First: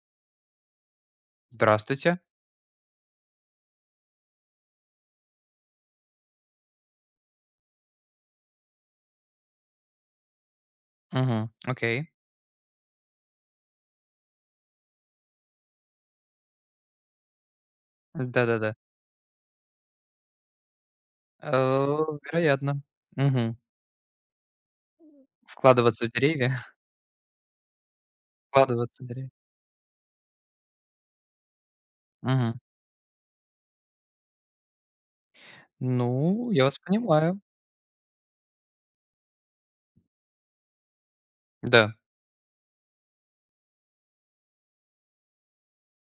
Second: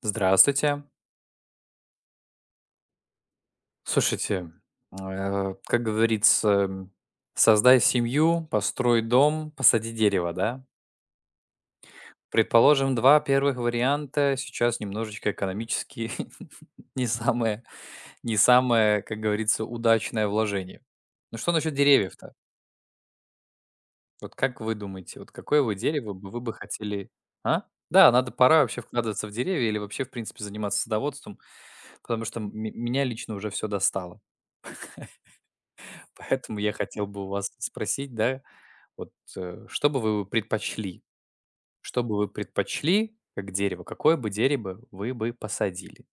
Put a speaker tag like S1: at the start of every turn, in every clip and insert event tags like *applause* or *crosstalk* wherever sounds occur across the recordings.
S1: Здравствуйте.
S2: Здравствуйте.
S1: Слушайте, как говорится, создай семью, построй дом, посади дерево, да?
S2: Мгм. Окей.
S1: Предположим, два первых варианта сейчас немножечко экономически *laughs* не самое, не
S2: Да-да-да.
S1: самое, как говорится, удачное вложение. Ну что насчет
S2: Э,
S1: деревьев-то?
S2: Вероятно. Мгм.
S1: Вот как вы думаете, вот какое вы
S2: Вкладываться в
S1: дерево бы вы бы
S2: деревья, *laughs*
S1: хотели, а? Да, надо пора вообще
S2: вкладываться в
S1: вкладываться
S2: деревья.
S1: в деревья или вообще, в принципе, заниматься садоводством, потому что
S2: Мгм.
S1: меня лично уже все достало.
S2: Ну,
S1: Поэтому
S2: я
S1: я
S2: вас
S1: хотел бы у
S2: понимаю.
S1: вас спросить, да, вот, что бы вы предпочли?
S2: Да.
S1: Что бы вы предпочли как дерево? Какое бы дерево вы бы посадили?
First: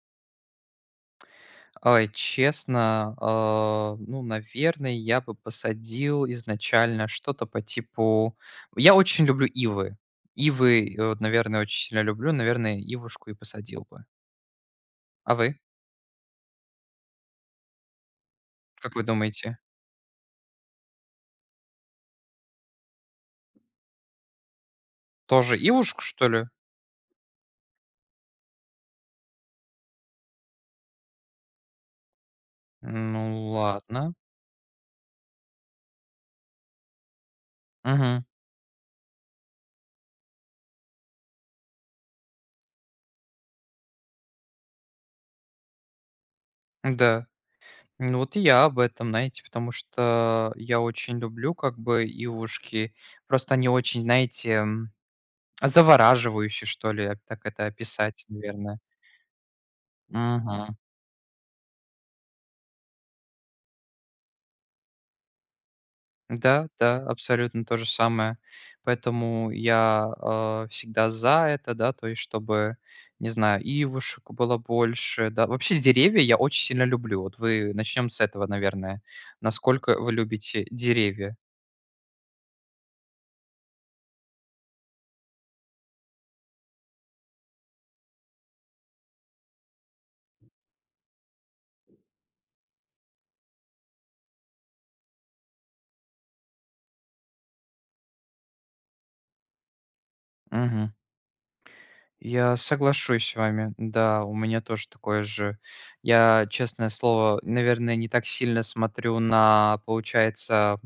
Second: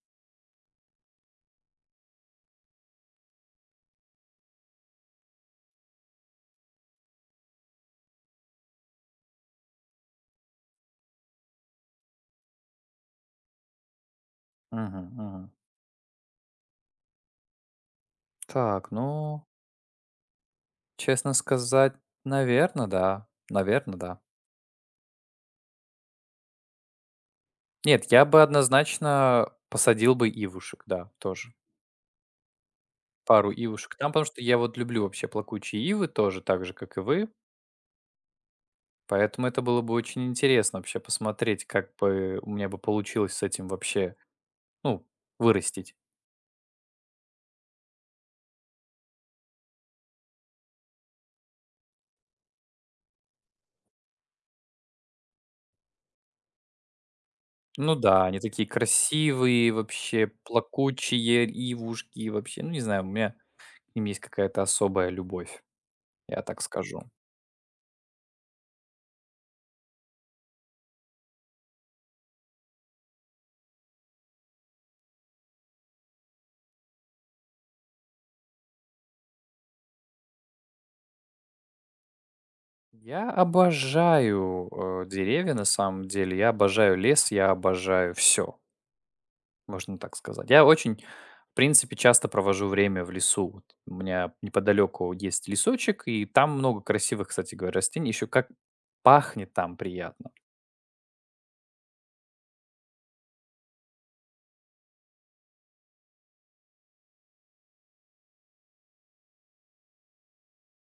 S2: Ой, честно, ну, наверное, я бы посадил изначально что-то по типу. Я очень люблю ивы. Ивы, вот, наверное, очень сильно люблю. Наверное, ивушку и посадил бы.
S1: Мгм,
S2: А
S1: мгм.
S2: вы?
S1: Так,
S2: Как вы
S1: ну,
S2: думаете?
S1: честно сказать, наверное, да. Наверное, да.
S2: Тоже ивушку, что ли?
S1: Нет, я бы однозначно посадил бы ивушек, да, тоже. Пару
S2: Ну,
S1: ивушек там,
S2: ладно.
S1: потому что я вот люблю вообще плакучие ивы тоже, так же, как и вы.
S2: Угу.
S1: Поэтому это было бы очень интересно вообще посмотреть, как бы у меня бы получилось с этим вообще, ну, вырастить.
S2: Да. Ну, вот и я об этом, знаете, потому что я очень люблю как бы ивушки. Просто они очень, знаете, завораживающие, что ли, так это
S1: Ну да,
S2: описать,
S1: они такие
S2: наверное.
S1: красивые, вообще
S2: Мгм.
S1: плакучие ивушки, вообще, ну не знаю, у меня к ним есть какая-то особая любовь, я так
S2: Да,
S1: скажу.
S2: да, абсолютно то же самое. Поэтому я всегда за это, да, то есть чтобы, не знаю, ивушек было больше, да. Вообще деревья я очень сильно люблю. Вот вы начнем с этого, наверное. Насколько вы любите деревья?
S1: Я обожаю, деревья на самом деле, я обожаю лес, я обожаю все, можно так сказать. Я очень, в принципе, часто провожу время в лесу. Вот у меня неподалеку есть лесочек, и там много красивых, кстати говоря, растений. Еще как пахнет там приятно.
S2: Мгм. Я соглашусь с вами. Да, у меня тоже такое же. Я, честное слово, наверное, не так сильно смотрю на, получается,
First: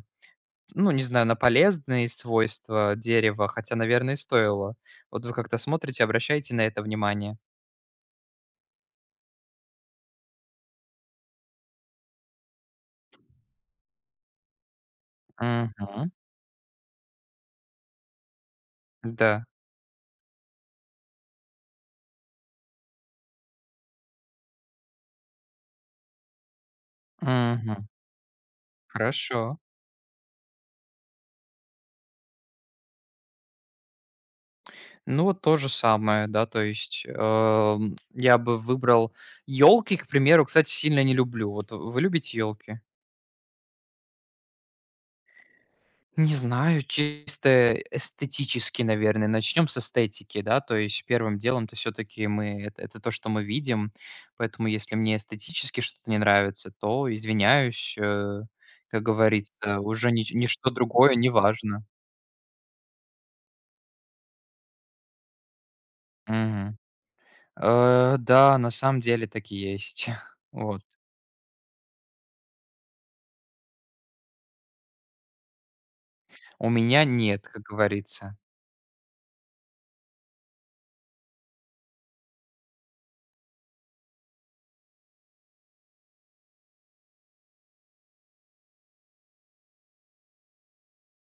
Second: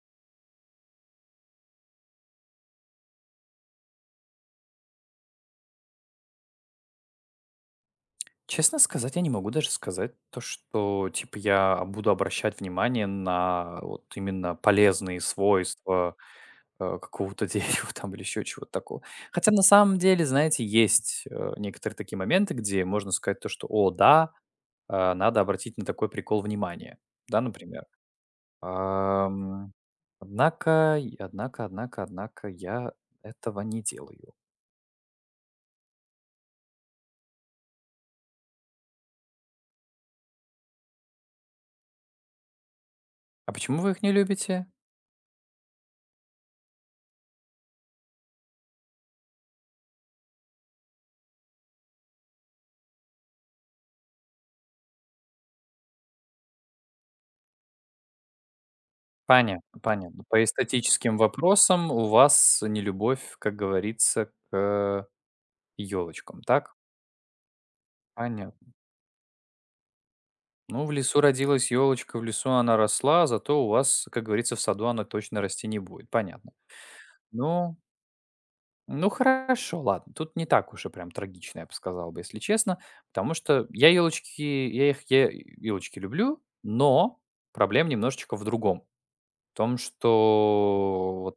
S2: ну, не знаю, на полезные свойства дерева, хотя, наверное, стоило. Вот вы как-то смотрите, обращаете на это внимание.
S1: Честно сказать, я не могу даже сказать то, что, типа, я буду обращать внимание на вот именно полезные
S2: Мгм.
S1: свойства, какого-то *laughs* дерева там или еще чего-то такого.
S2: Да.
S1: Хотя на самом деле, знаете, есть, некоторые такие моменты, где можно сказать то, что: "О да, надо обратить на такой прикол внимание". Да, например.
S2: Мгм. Хорошо.
S1: Ам, однако, однако я этого не делаю.
S2: Ну, вот то же самое, да, то есть я бы выбрал елки, к примеру, кстати, сильно не люблю. Вот вы любите елки?
S1: А почему вы их не любите?
S2: Не знаю, чисто эстетически, наверное. Начнем с эстетики, да, то есть первым делом-то все-таки мы это то, что мы видим, поэтому если мне эстетически что-то не нравится, то извиняюсь, как
S1: Понятно,
S2: говорится, уже
S1: понятно. По
S2: ничто
S1: эстетическим
S2: другое не важно.
S1: вопросам у вас нелюбовь, как говорится, к елочкам, так?
S2: Мгм. Да, на
S1: Понятно.
S2: самом деле так и есть. *laughs* Вот.
S1: Ну, в лесу родилась елочка, в лесу она росла, зато у вас, как говорится, в саду она точно расти не будет. Понятно.
S2: У меня нет, как
S1: Ну,
S2: говорится.
S1: ну хорошо, ладно. Тут не так уж и прям трагично, я бы сказал бы, если честно. Потому что я елочки люблю, но проблема немножечко в другом. В том, что вот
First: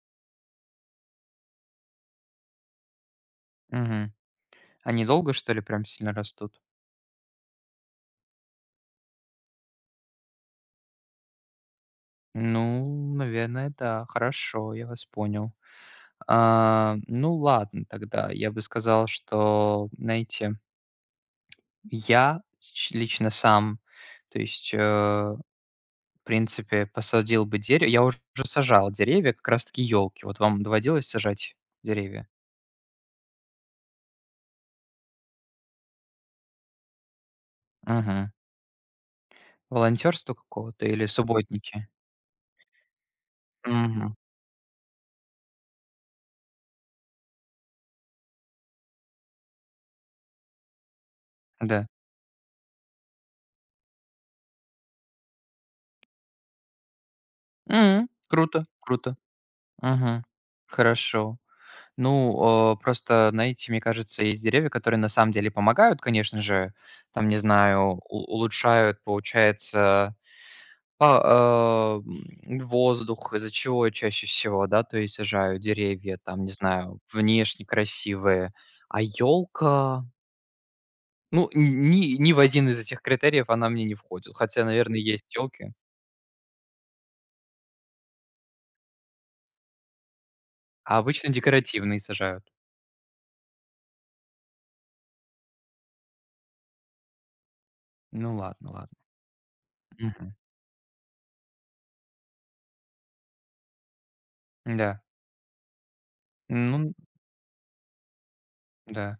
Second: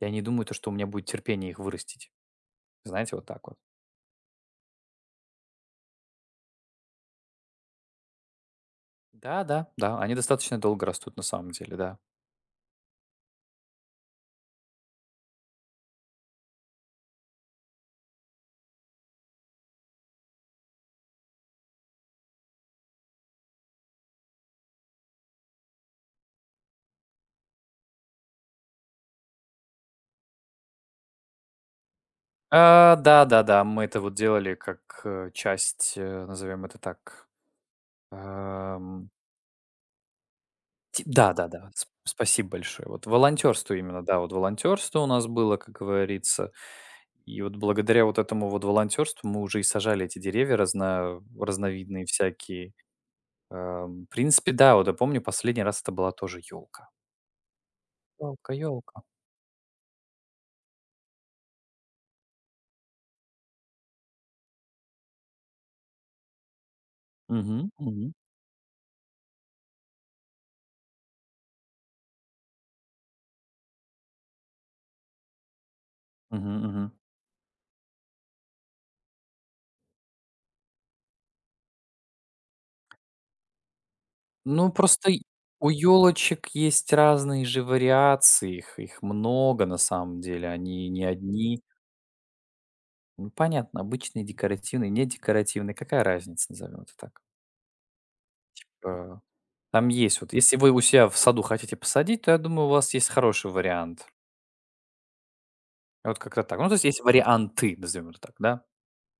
S1: я не думаю, то, что у меня будет терпение их вырастить. Знаете, вот так вот.
S2: Мгм. Они долго, что ли, прям сильно растут?
S1: Да, они достаточно долго растут на самом деле, да.
S2: Ну, наверное, да. Хорошо, я вас понял. А, ну ладно тогда. Я бы сказал, что, знаете, я лично сам, то есть, в принципе, посадил бы дерево. Я уже сажал деревья, как раз-таки елки. Вот вам доводилось сажать деревья?
S1: А, да-да-да, мы это вот делали как, часть, назовем это так,
S2: Мгм.
S1: ам,
S2: Волонтерство какого-то
S1: ти
S2: или
S1: да-да-да, сп
S2: субботники?
S1: спасибо большое. Вот волонтерство именно,
S2: Мгм.
S1: да, вот волонтерство у нас было, как говорится. И вот благодаря вот этому вот волонтерству мы уже и сажали эти деревья
S2: Да.
S1: разновидные всякие. В принципе, да, вот я помню, последний раз это была тоже елка елка
S2: Круто,
S1: елка
S2: круто. Мгм. Хорошо. Ну, просто, знаете, мне кажется, есть деревья, которые на самом деле помогают, конечно же. Там, не
S1: Мгм,
S2: знаю,
S1: мгм,
S2: улучшают, получается, воздух, из-за чего чаще всего, да, то есть сажают деревья, там, не
S1: мгм.
S2: знаю, внешне красивые. А елка, ну, ни в один из этих критериев она мне не входит. Хотя,
S1: Ну,
S2: наверное,
S1: просто и
S2: есть
S1: у
S2: елки.
S1: елочек есть разные же вариации, их много на самом деле, они
S2: А
S1: не
S2: обычно
S1: одни.
S2: декоративные сажают.
S1: Ну, понятно, обычные, декоративные, не декоративные, какая разница, назовем это так.
S2: Ну ладно, ладно.
S1: Э, там есть вот,
S2: Мгм.
S1: если вы у себя в саду хотите посадить, то я думаю, у вас есть хороший вариант.
S2: Да.
S1: Вот как-то так. Ну, то есть
S2: Ну,
S1: есть варианты, назовем это так, да?
S2: да.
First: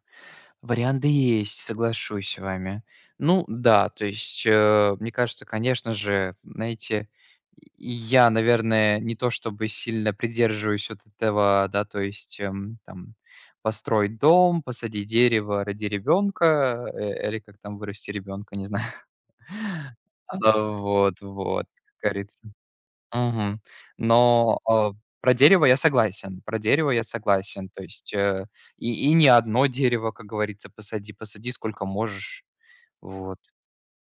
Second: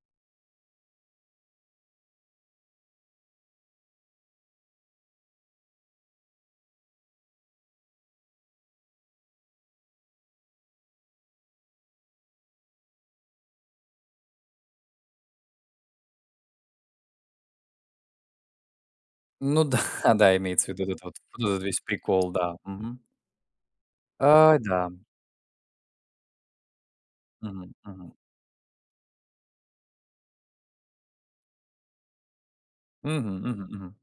S2: Варианты есть, соглашусь с вами. Ну да, то есть, мне кажется, конечно же, знаете, и я, наверное, не то чтобы сильно придерживаюсь вот этого, да, то есть, там, построй дом, посади дерево, роди ребенка, или как там вырасти ребенка, не знаю.
S1: Ну да,
S2: *laughs*
S1: *laughs* да,
S2: А,
S1: имеется в виду этот вот,
S2: вот,
S1: вот этот
S2: вот,
S1: весь
S2: как
S1: прикол,
S2: говорится.
S1: да. Мгм.
S2: Мгм.
S1: А,
S2: Но,
S1: да.
S2: про дерево я согласен, про дерево я согласен.
S1: Мгм,
S2: То
S1: мгм.
S2: есть, и не одно дерево, как говорится, посади, посади сколько можешь.
S1: Мгм,
S2: Вот.
S1: мгм, мгм.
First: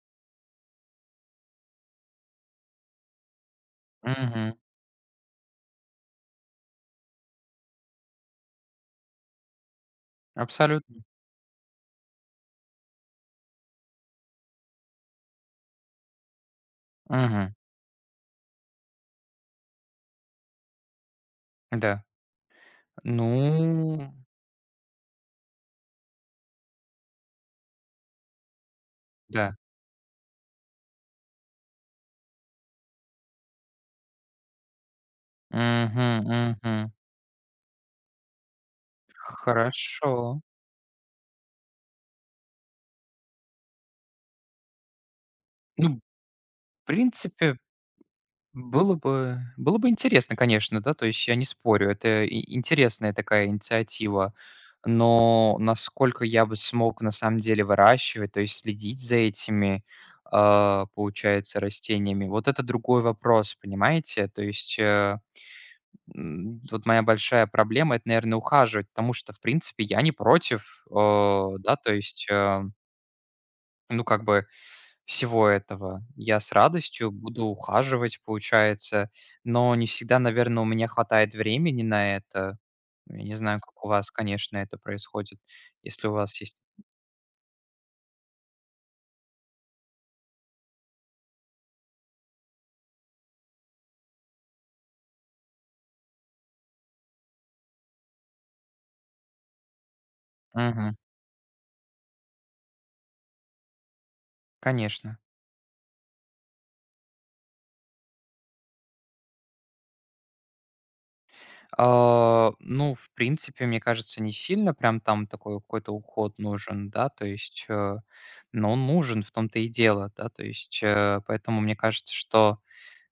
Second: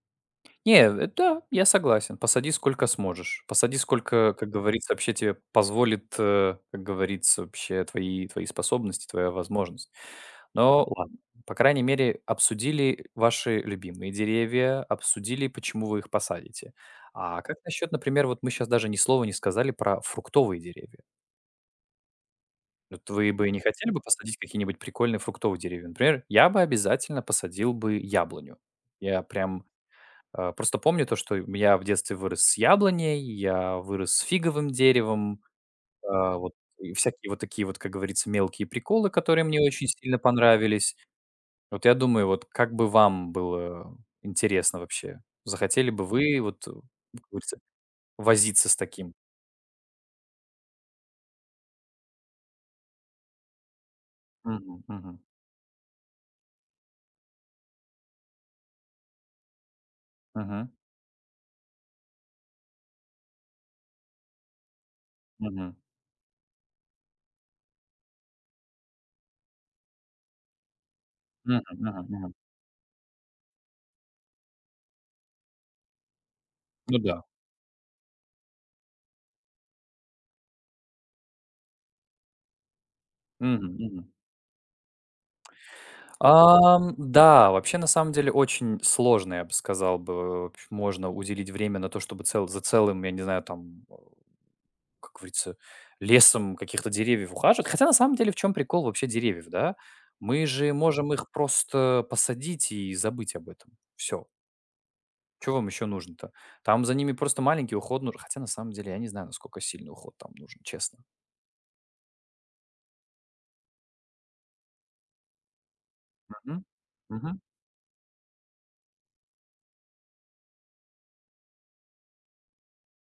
S1: Не, да, я согласен. Посади сколько сможешь. Посади сколько, как
S2: Мгм.
S1: говорится, вообще тебе позволит, как говорится, вообще твои способности, твоя возможность. Но,
S2: Абсолютно.
S1: ладно, по крайней мере, обсудили ваши любимые деревья, обсудили, почему вы их посадите. А
S2: Мгм.
S1: как насчет, например, вот мы сейчас даже ни слова не сказали про фруктовые деревья.
S2: Да.
S1: Вот вы бы не хотели бы
S2: Ну
S1: посадить какие-нибудь прикольные фруктовые деревья? Например, я бы обязательно посадил бы яблоню. Я
S2: да.
S1: прям просто помню то, что я в детстве вырос с яблоней, я вырос с фиговым деревом,
S2: Мгм,
S1: вот
S2: мгм.
S1: и всякие вот такие вот, как говорится, мелкие приколы, которые мне очень сильно
S2: Хорошо.
S1: понравились. Вот я думаю, вот как бы вам было интересно вообще? Захотели
S2: Ну,
S1: бы вы вот,
S2: в
S1: как говорится,
S2: принципе,
S1: возиться с
S2: Было
S1: таким?
S2: бы было бы интересно, конечно, да, то есть я не спорю, это и интересная такая инициатива.
S1: Мгм, мгм,
S2: Но насколько я бы смог на самом деле выращивать, то есть следить за этими,
S1: мгм,
S2: получается, растениями, вот это другой вопрос, понимаете? То есть,
S1: мгм,
S2: вот моя большая проблема- это, наверное, ухаживать, потому что, в принципе, я не против,
S1: мгм,
S2: да, то
S1: мгм,
S2: есть,
S1: мгм.
S2: ну, как бы всего этого. Я с
S1: Ну
S2: радостью
S1: да.
S2: буду ухаживать, получается, но не всегда, наверное, у меня хватает времени на это. Ну, я не знаю,
S1: Мгм,
S2: как у
S1: мгм.
S2: вас, конечно, это происходит, если у вас есть.
S1: Да, вообще, на самом деле, очень сложно, я бы сказал бы, можно уделить время на то, чтобы цел, за целым, я не знаю, там, как говорится, лесом каких-то деревьев ухаживать. Хотя, на самом деле, в чем прикол вообще деревьев, да? Мы же
S2: Мгм.
S1: можем их просто посадить и забыть об этом. Все.
S2: Конечно.
S1: Чего вам еще нужно-то? Там за ними просто маленький уход нужен. Хотя, на самом деле, я не знаю, насколько сильный уход там нужен, честно.
S2: А, ну, в принципе, мне кажется, не сильно прям там такой какой-то уход
S1: Мгм.
S2: нужен, да, то
S1: Мгм.
S2: есть, но он нужен, в том-то и дело, да, то есть, поэтому мне кажется, что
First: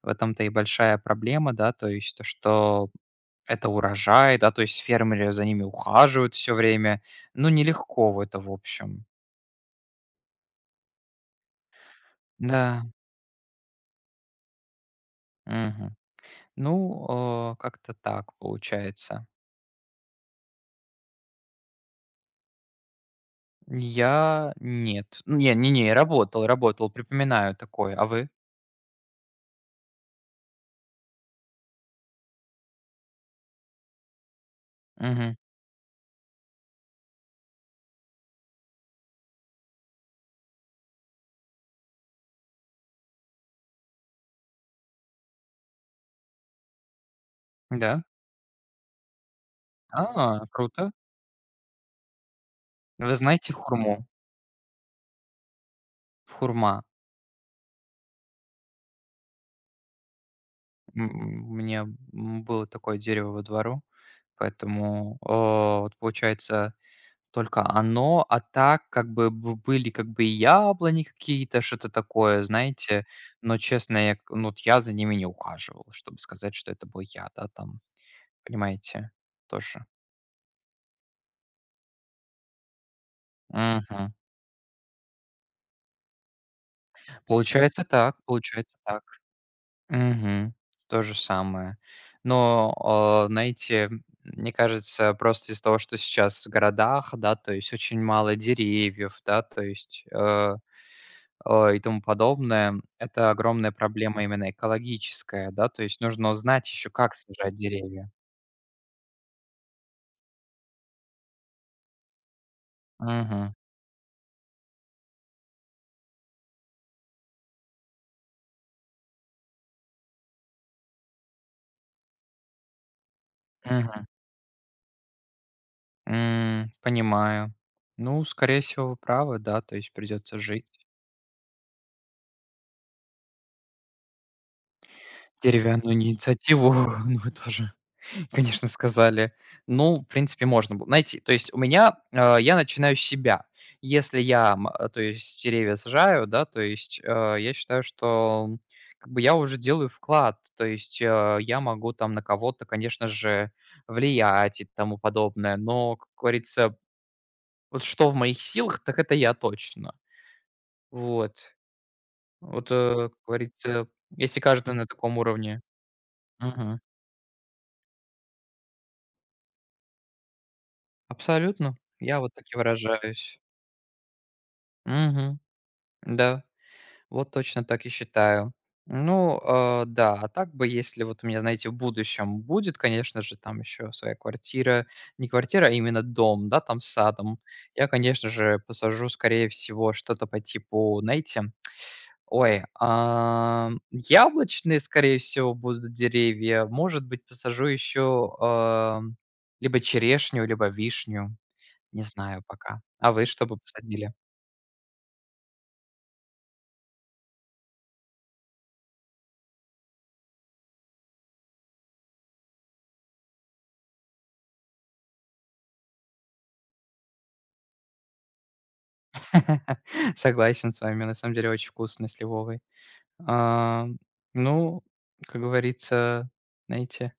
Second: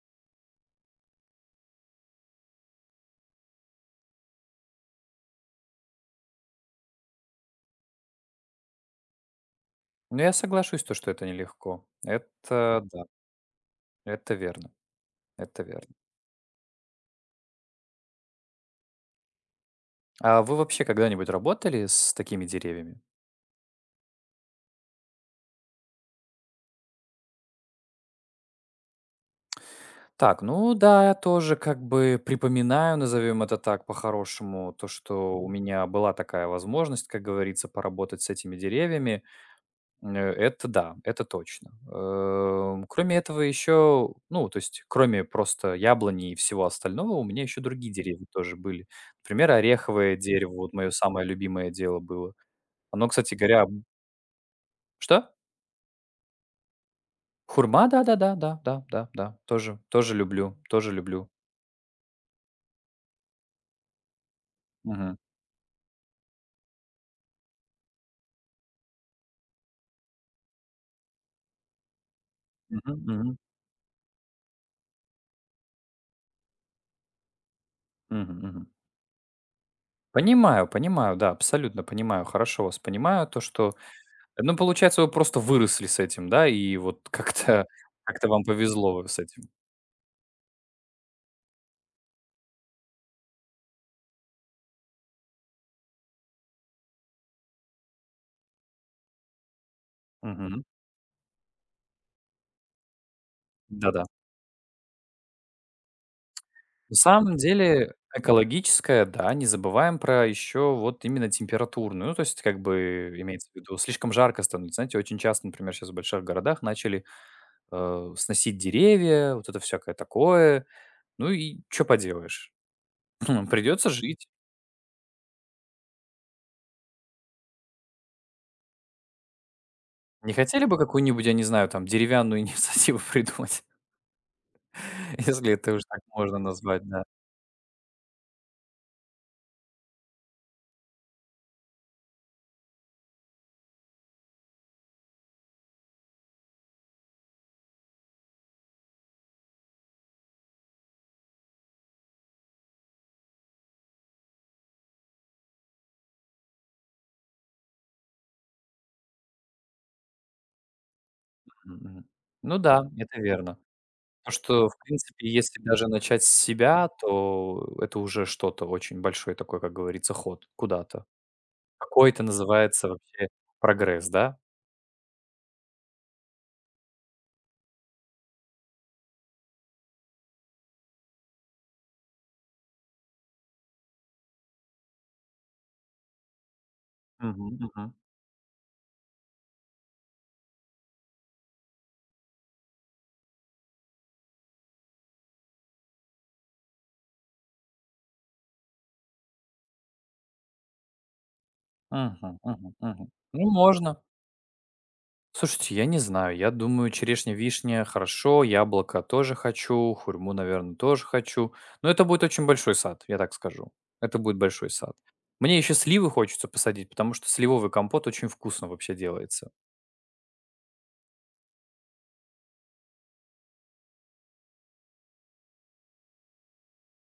S2: в этом-то и большая проблема, да, то есть то, что это урожай, да, то есть фермеры за ними ухаживают все время. Ну, нелегко в это, в общем.
S1: Но я соглашусь, то, что это нелегко. Это
S2: Да,
S1: да, это верно. Это верно.
S2: мгм. Ну, как-то так получается.
S1: А вы вообще когда-нибудь работали с такими деревьями?
S2: Я нет. Ну, не не не, работал, работал, припоминаю такое. А вы?
S1: Так, ну да, я тоже как бы припоминаю, назовем это так по-хорошему, то,
S2: Мгм.
S1: что у меня была такая возможность, как говорится, поработать с этими деревьями. Это да, это точно. Кроме этого еще, ну, то есть, кроме просто яблони и всего остального, у меня еще другие
S2: Да?
S1: деревья тоже были. Например, ореховое
S2: А,
S1: дерево, вот мое
S2: круто.
S1: самое любимое дело было. Оно,
S2: Вы
S1: кстати
S2: знаете
S1: говоря,
S2: хурму?
S1: что?
S2: Хурма.
S1: Хурма, да-да-да, да, да, да, да. да, да. Тоже люблю, тоже люблю.
S2: У меня, было такое дерево во двору,
S1: Мгм.
S2: поэтому, вот получается. Только оно, а так как бы были как бы и яблони какие-то, что-то такое,
S1: Мгм,
S2: знаете.
S1: мгм,
S2: Но честно, я к ну, вот я за ними не ухаживал, чтобы сказать, что это был я, да, там,
S1: мгм, мгм.
S2: понимаете, тоже.
S1: Понимаю, понимаю, да, абсолютно понимаю, хорошо вас понимаю. То, что,
S2: Мгм.
S1: ну, получается, вы просто выросли с этим, да, и вот как-то
S2: Получается так,
S1: как-то вам
S2: получается так.
S1: повезло с этим.
S2: Мгм. То же самое. Но, знаете, мне кажется, просто из-за того, что сейчас в городах, да, то есть очень мало деревьев, да, то есть,
S1: Мгм.
S2: и тому подобное. Это огромная
S1: Да-да.
S2: проблема именно экологическая, да, то есть нужно узнать еще,
S1: На
S2: как
S1: самом
S2: сажать
S1: деле
S2: деревья.
S1: экологическая, да, не забываем про еще вот именно температурную. Ну, то есть как бы имеется
S2: Мгм.
S1: в виду, слишком жарко становится. Знаете, очень часто, например, сейчас в больших городах начали сносить деревья, вот это всякое такое. Ну и что поделаешь? *laughs* Придется
S2: Мгм.
S1: жить.
S2: Понимаю. Ну, скорее всего, вы правы, да, то есть
S1: Не
S2: придется
S1: хотели бы
S2: жить.
S1: какую-нибудь, я не знаю, там, деревянную *laughs* инициативу придумать, *laughs* если это уже
S2: Деревянную
S1: так можно
S2: инициативу,
S1: назвать, да.
S2: *laughs* ну, тоже конечно, сказали. Ну, в принципе, можно было найти. То есть у меня, я начинаю с себя. Если я, то есть деревья сажаю, да, то есть, я считаю, что как бы я уже делаю вклад. То есть, я могу там на кого-то, конечно же, влиять и тому подобное. Но, как говорится, вот что в моих силах, так это я точно. Вот.
S1: Мгм. Ну
S2: Вот,
S1: да,
S2: как
S1: это верно.
S2: говорится,
S1: Потому
S2: если
S1: что,
S2: каждый
S1: в
S2: на таком
S1: принципе, если
S2: уровне.
S1: даже начать с
S2: Мгм.
S1: себя, то это уже что-то очень большой такой, как говорится, ход куда-то.
S2: Абсолютно.
S1: Какой
S2: Я
S1: это
S2: вот так и
S1: называется вообще
S2: выражаюсь.
S1: прогресс, да?
S2: Мгм. Да. Вот точно так и считаю. Ну, да, а так бы, если вот у меня, знаете, в будущем будет, конечно же, там еще своя квартира, не квартира, а именно дом, да, там с садом,
S1: Мгм, мгм.
S2: я, конечно же, посажу, скорее всего, что-то по типу, знаете, ой, яблочные, скорее всего, будут деревья, может быть, посажу еще либо черешню, либо вишню, не
S1: Мгм,
S2: знаю
S1: мгм,
S2: пока.
S1: мгм.
S2: А вы что
S1: Ну,
S2: бы
S1: можно.
S2: посадили?
S1: Слушайте, я не знаю. Я думаю, черешня, вишня — хорошо, яблоко тоже хочу, хурьму, наверное тоже хочу. Но это будет очень большой сад, я так скажу. Это будет большой сад. Мне еще сливы хочется посадить, потому что сливовый компот очень вкусно вообще делается.
S2: *laughs* Согласен с вами, на самом деле очень вкусно с сливовой. А, ну, как говорится, знаете,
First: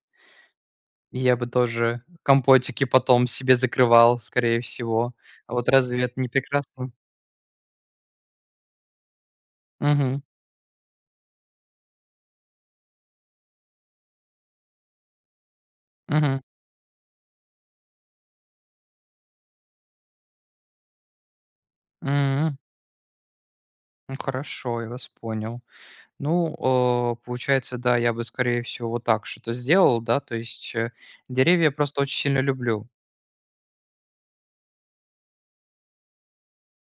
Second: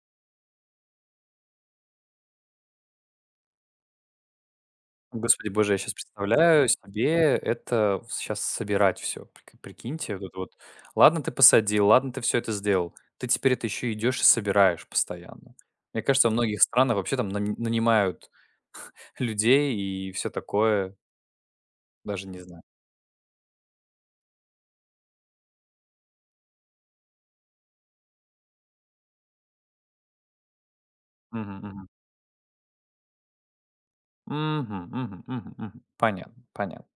S2: я бы тоже компотики потом себе закрывал, скорее всего.
S1: Господи
S2: А вот
S1: боже, я сейчас
S2: разве это не
S1: представляю
S2: прекрасно?
S1: себе это сейчас собирать все, прикиньте,
S2: Угу,
S1: вот это вот: ладно, ты посадил, ладно, ты все это сделал, ты теперь это еще идешь и собираешь постоянно. Мне кажется, во
S2: угу,
S1: многих странах вообще там нанимают людей и все такое. Даже не
S2: м.
S1: знаю.
S2: Ну, хорошо, я вас понял. Ну, получается, да, я бы, скорее всего, вот так что-то сделал, да, то есть,
S1: Мгм,
S2: деревья
S1: мгм.
S2: просто очень сильно люблю.
S1: Мгм, мгм, мгм, мгм. Понятно, понятно.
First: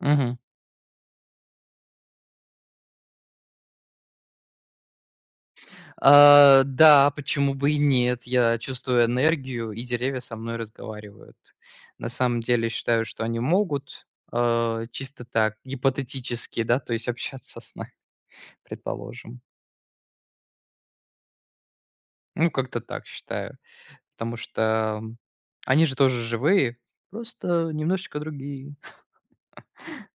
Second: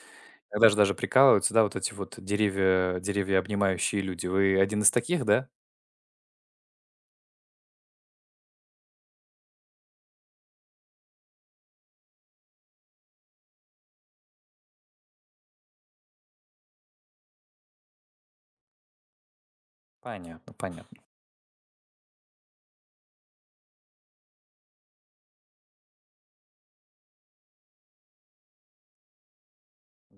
S2: Мгм.
S1: Иногда же даже прикалываются, да, вот эти вот деревья обнимающие люди. Вы один из таких, да?
S2: А, да, почему бы и нет? Я чувствую энергию, и деревья со мной разговаривают. На самом деле считаю, что они могут, чисто так, гипотетически, да, то есть общаться с нами, *laughs* предположим.
S1: Понятно, понятно.
S2: Ну, как-то так считаю. Потому что м, они же тоже живые, просто немножечко другие.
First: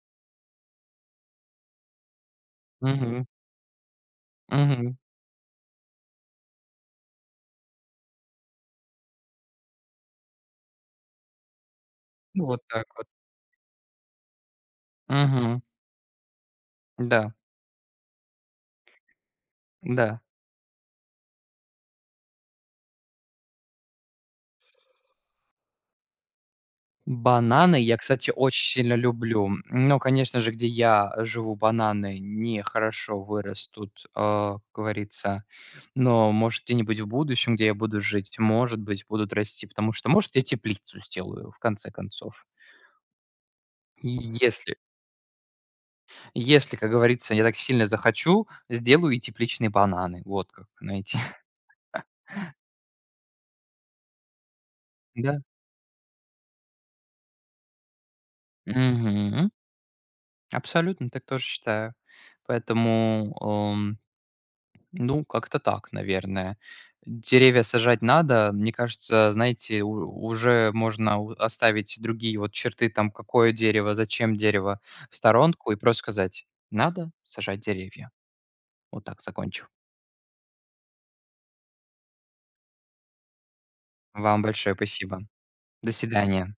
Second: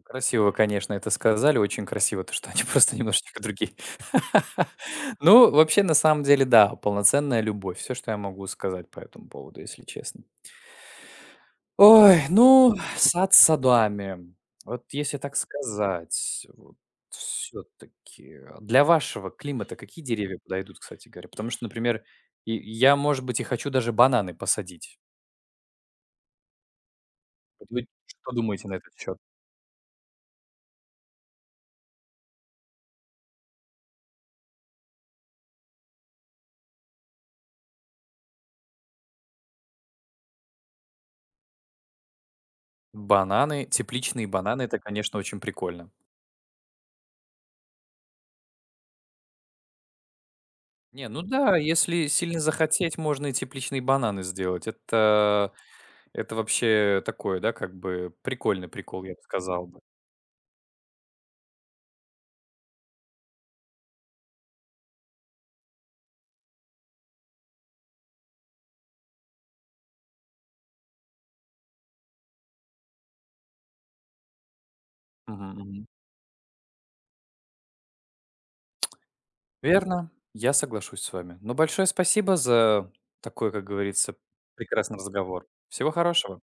S1: Красиво вы, конечно, это сказали. Очень красиво, то, что они *laughs* просто
S2: Мгм.
S1: немножечко другие. *laughs*
S2: Мгм.
S1: Ну, вообще, на самом деле, да, полноценная любовь. Все, что я могу сказать по этому поводу, если честно. Ой,
S2: Ну, вот
S1: ну,
S2: так вот.
S1: сад с садами. Вот если так
S2: Мгм.
S1: сказать, вот
S2: Да,
S1: всё-таки, а для вашего климата какие
S2: да.
S1: деревья подойдут, кстати говоря? Потому что, например, и я, может быть, и хочу даже бананы посадить. Вот
S2: Бананы
S1: вы
S2: я, кстати,
S1: что
S2: очень
S1: думаете на этот
S2: сильно
S1: счет?
S2: люблю. Но, конечно же, где я живу, бананы нехорошо вырастут, а, как говорится. Но, может, где-нибудь в будущем, где я буду жить, может быть, будут расти, потому что, может, я теплицу сделаю, в конце концов.
S1: Бананы, тепличные бананы —
S2: Если,
S1: это, конечно, очень прикольно.
S2: если, как говорится, я так сильно захочу, сделаю и тепличные бананы. Вот как,
S1: Не,
S2: знаете.
S1: ну
S2: *laughs*
S1: да, если сильно захотеть, можно и тепличные бананы сделать.
S2: Да.
S1: Это вообще такое, да, как бы прикольный прикол, я бы
S2: Мгм.
S1: сказал бы.
S2: Абсолютно, так тоже считаю. Поэтому. Ну, как-то так, наверное. Деревья сажать надо. Мне кажется, знаете, уже можно оставить другие вот черты, там, какое дерево, зачем дерево, в
S1: Мгм,
S2: сторонку и
S1: мгм.
S2: просто сказать, надо сажать деревья. Вот так закончу.
S1: Верно, я соглашусь с вами. Но большое спасибо за такой, как говорится,
S2: Вам большое
S1: прекрасный
S2: спасибо.
S1: разговор. Всего
S2: До
S1: хорошего.
S2: свидания.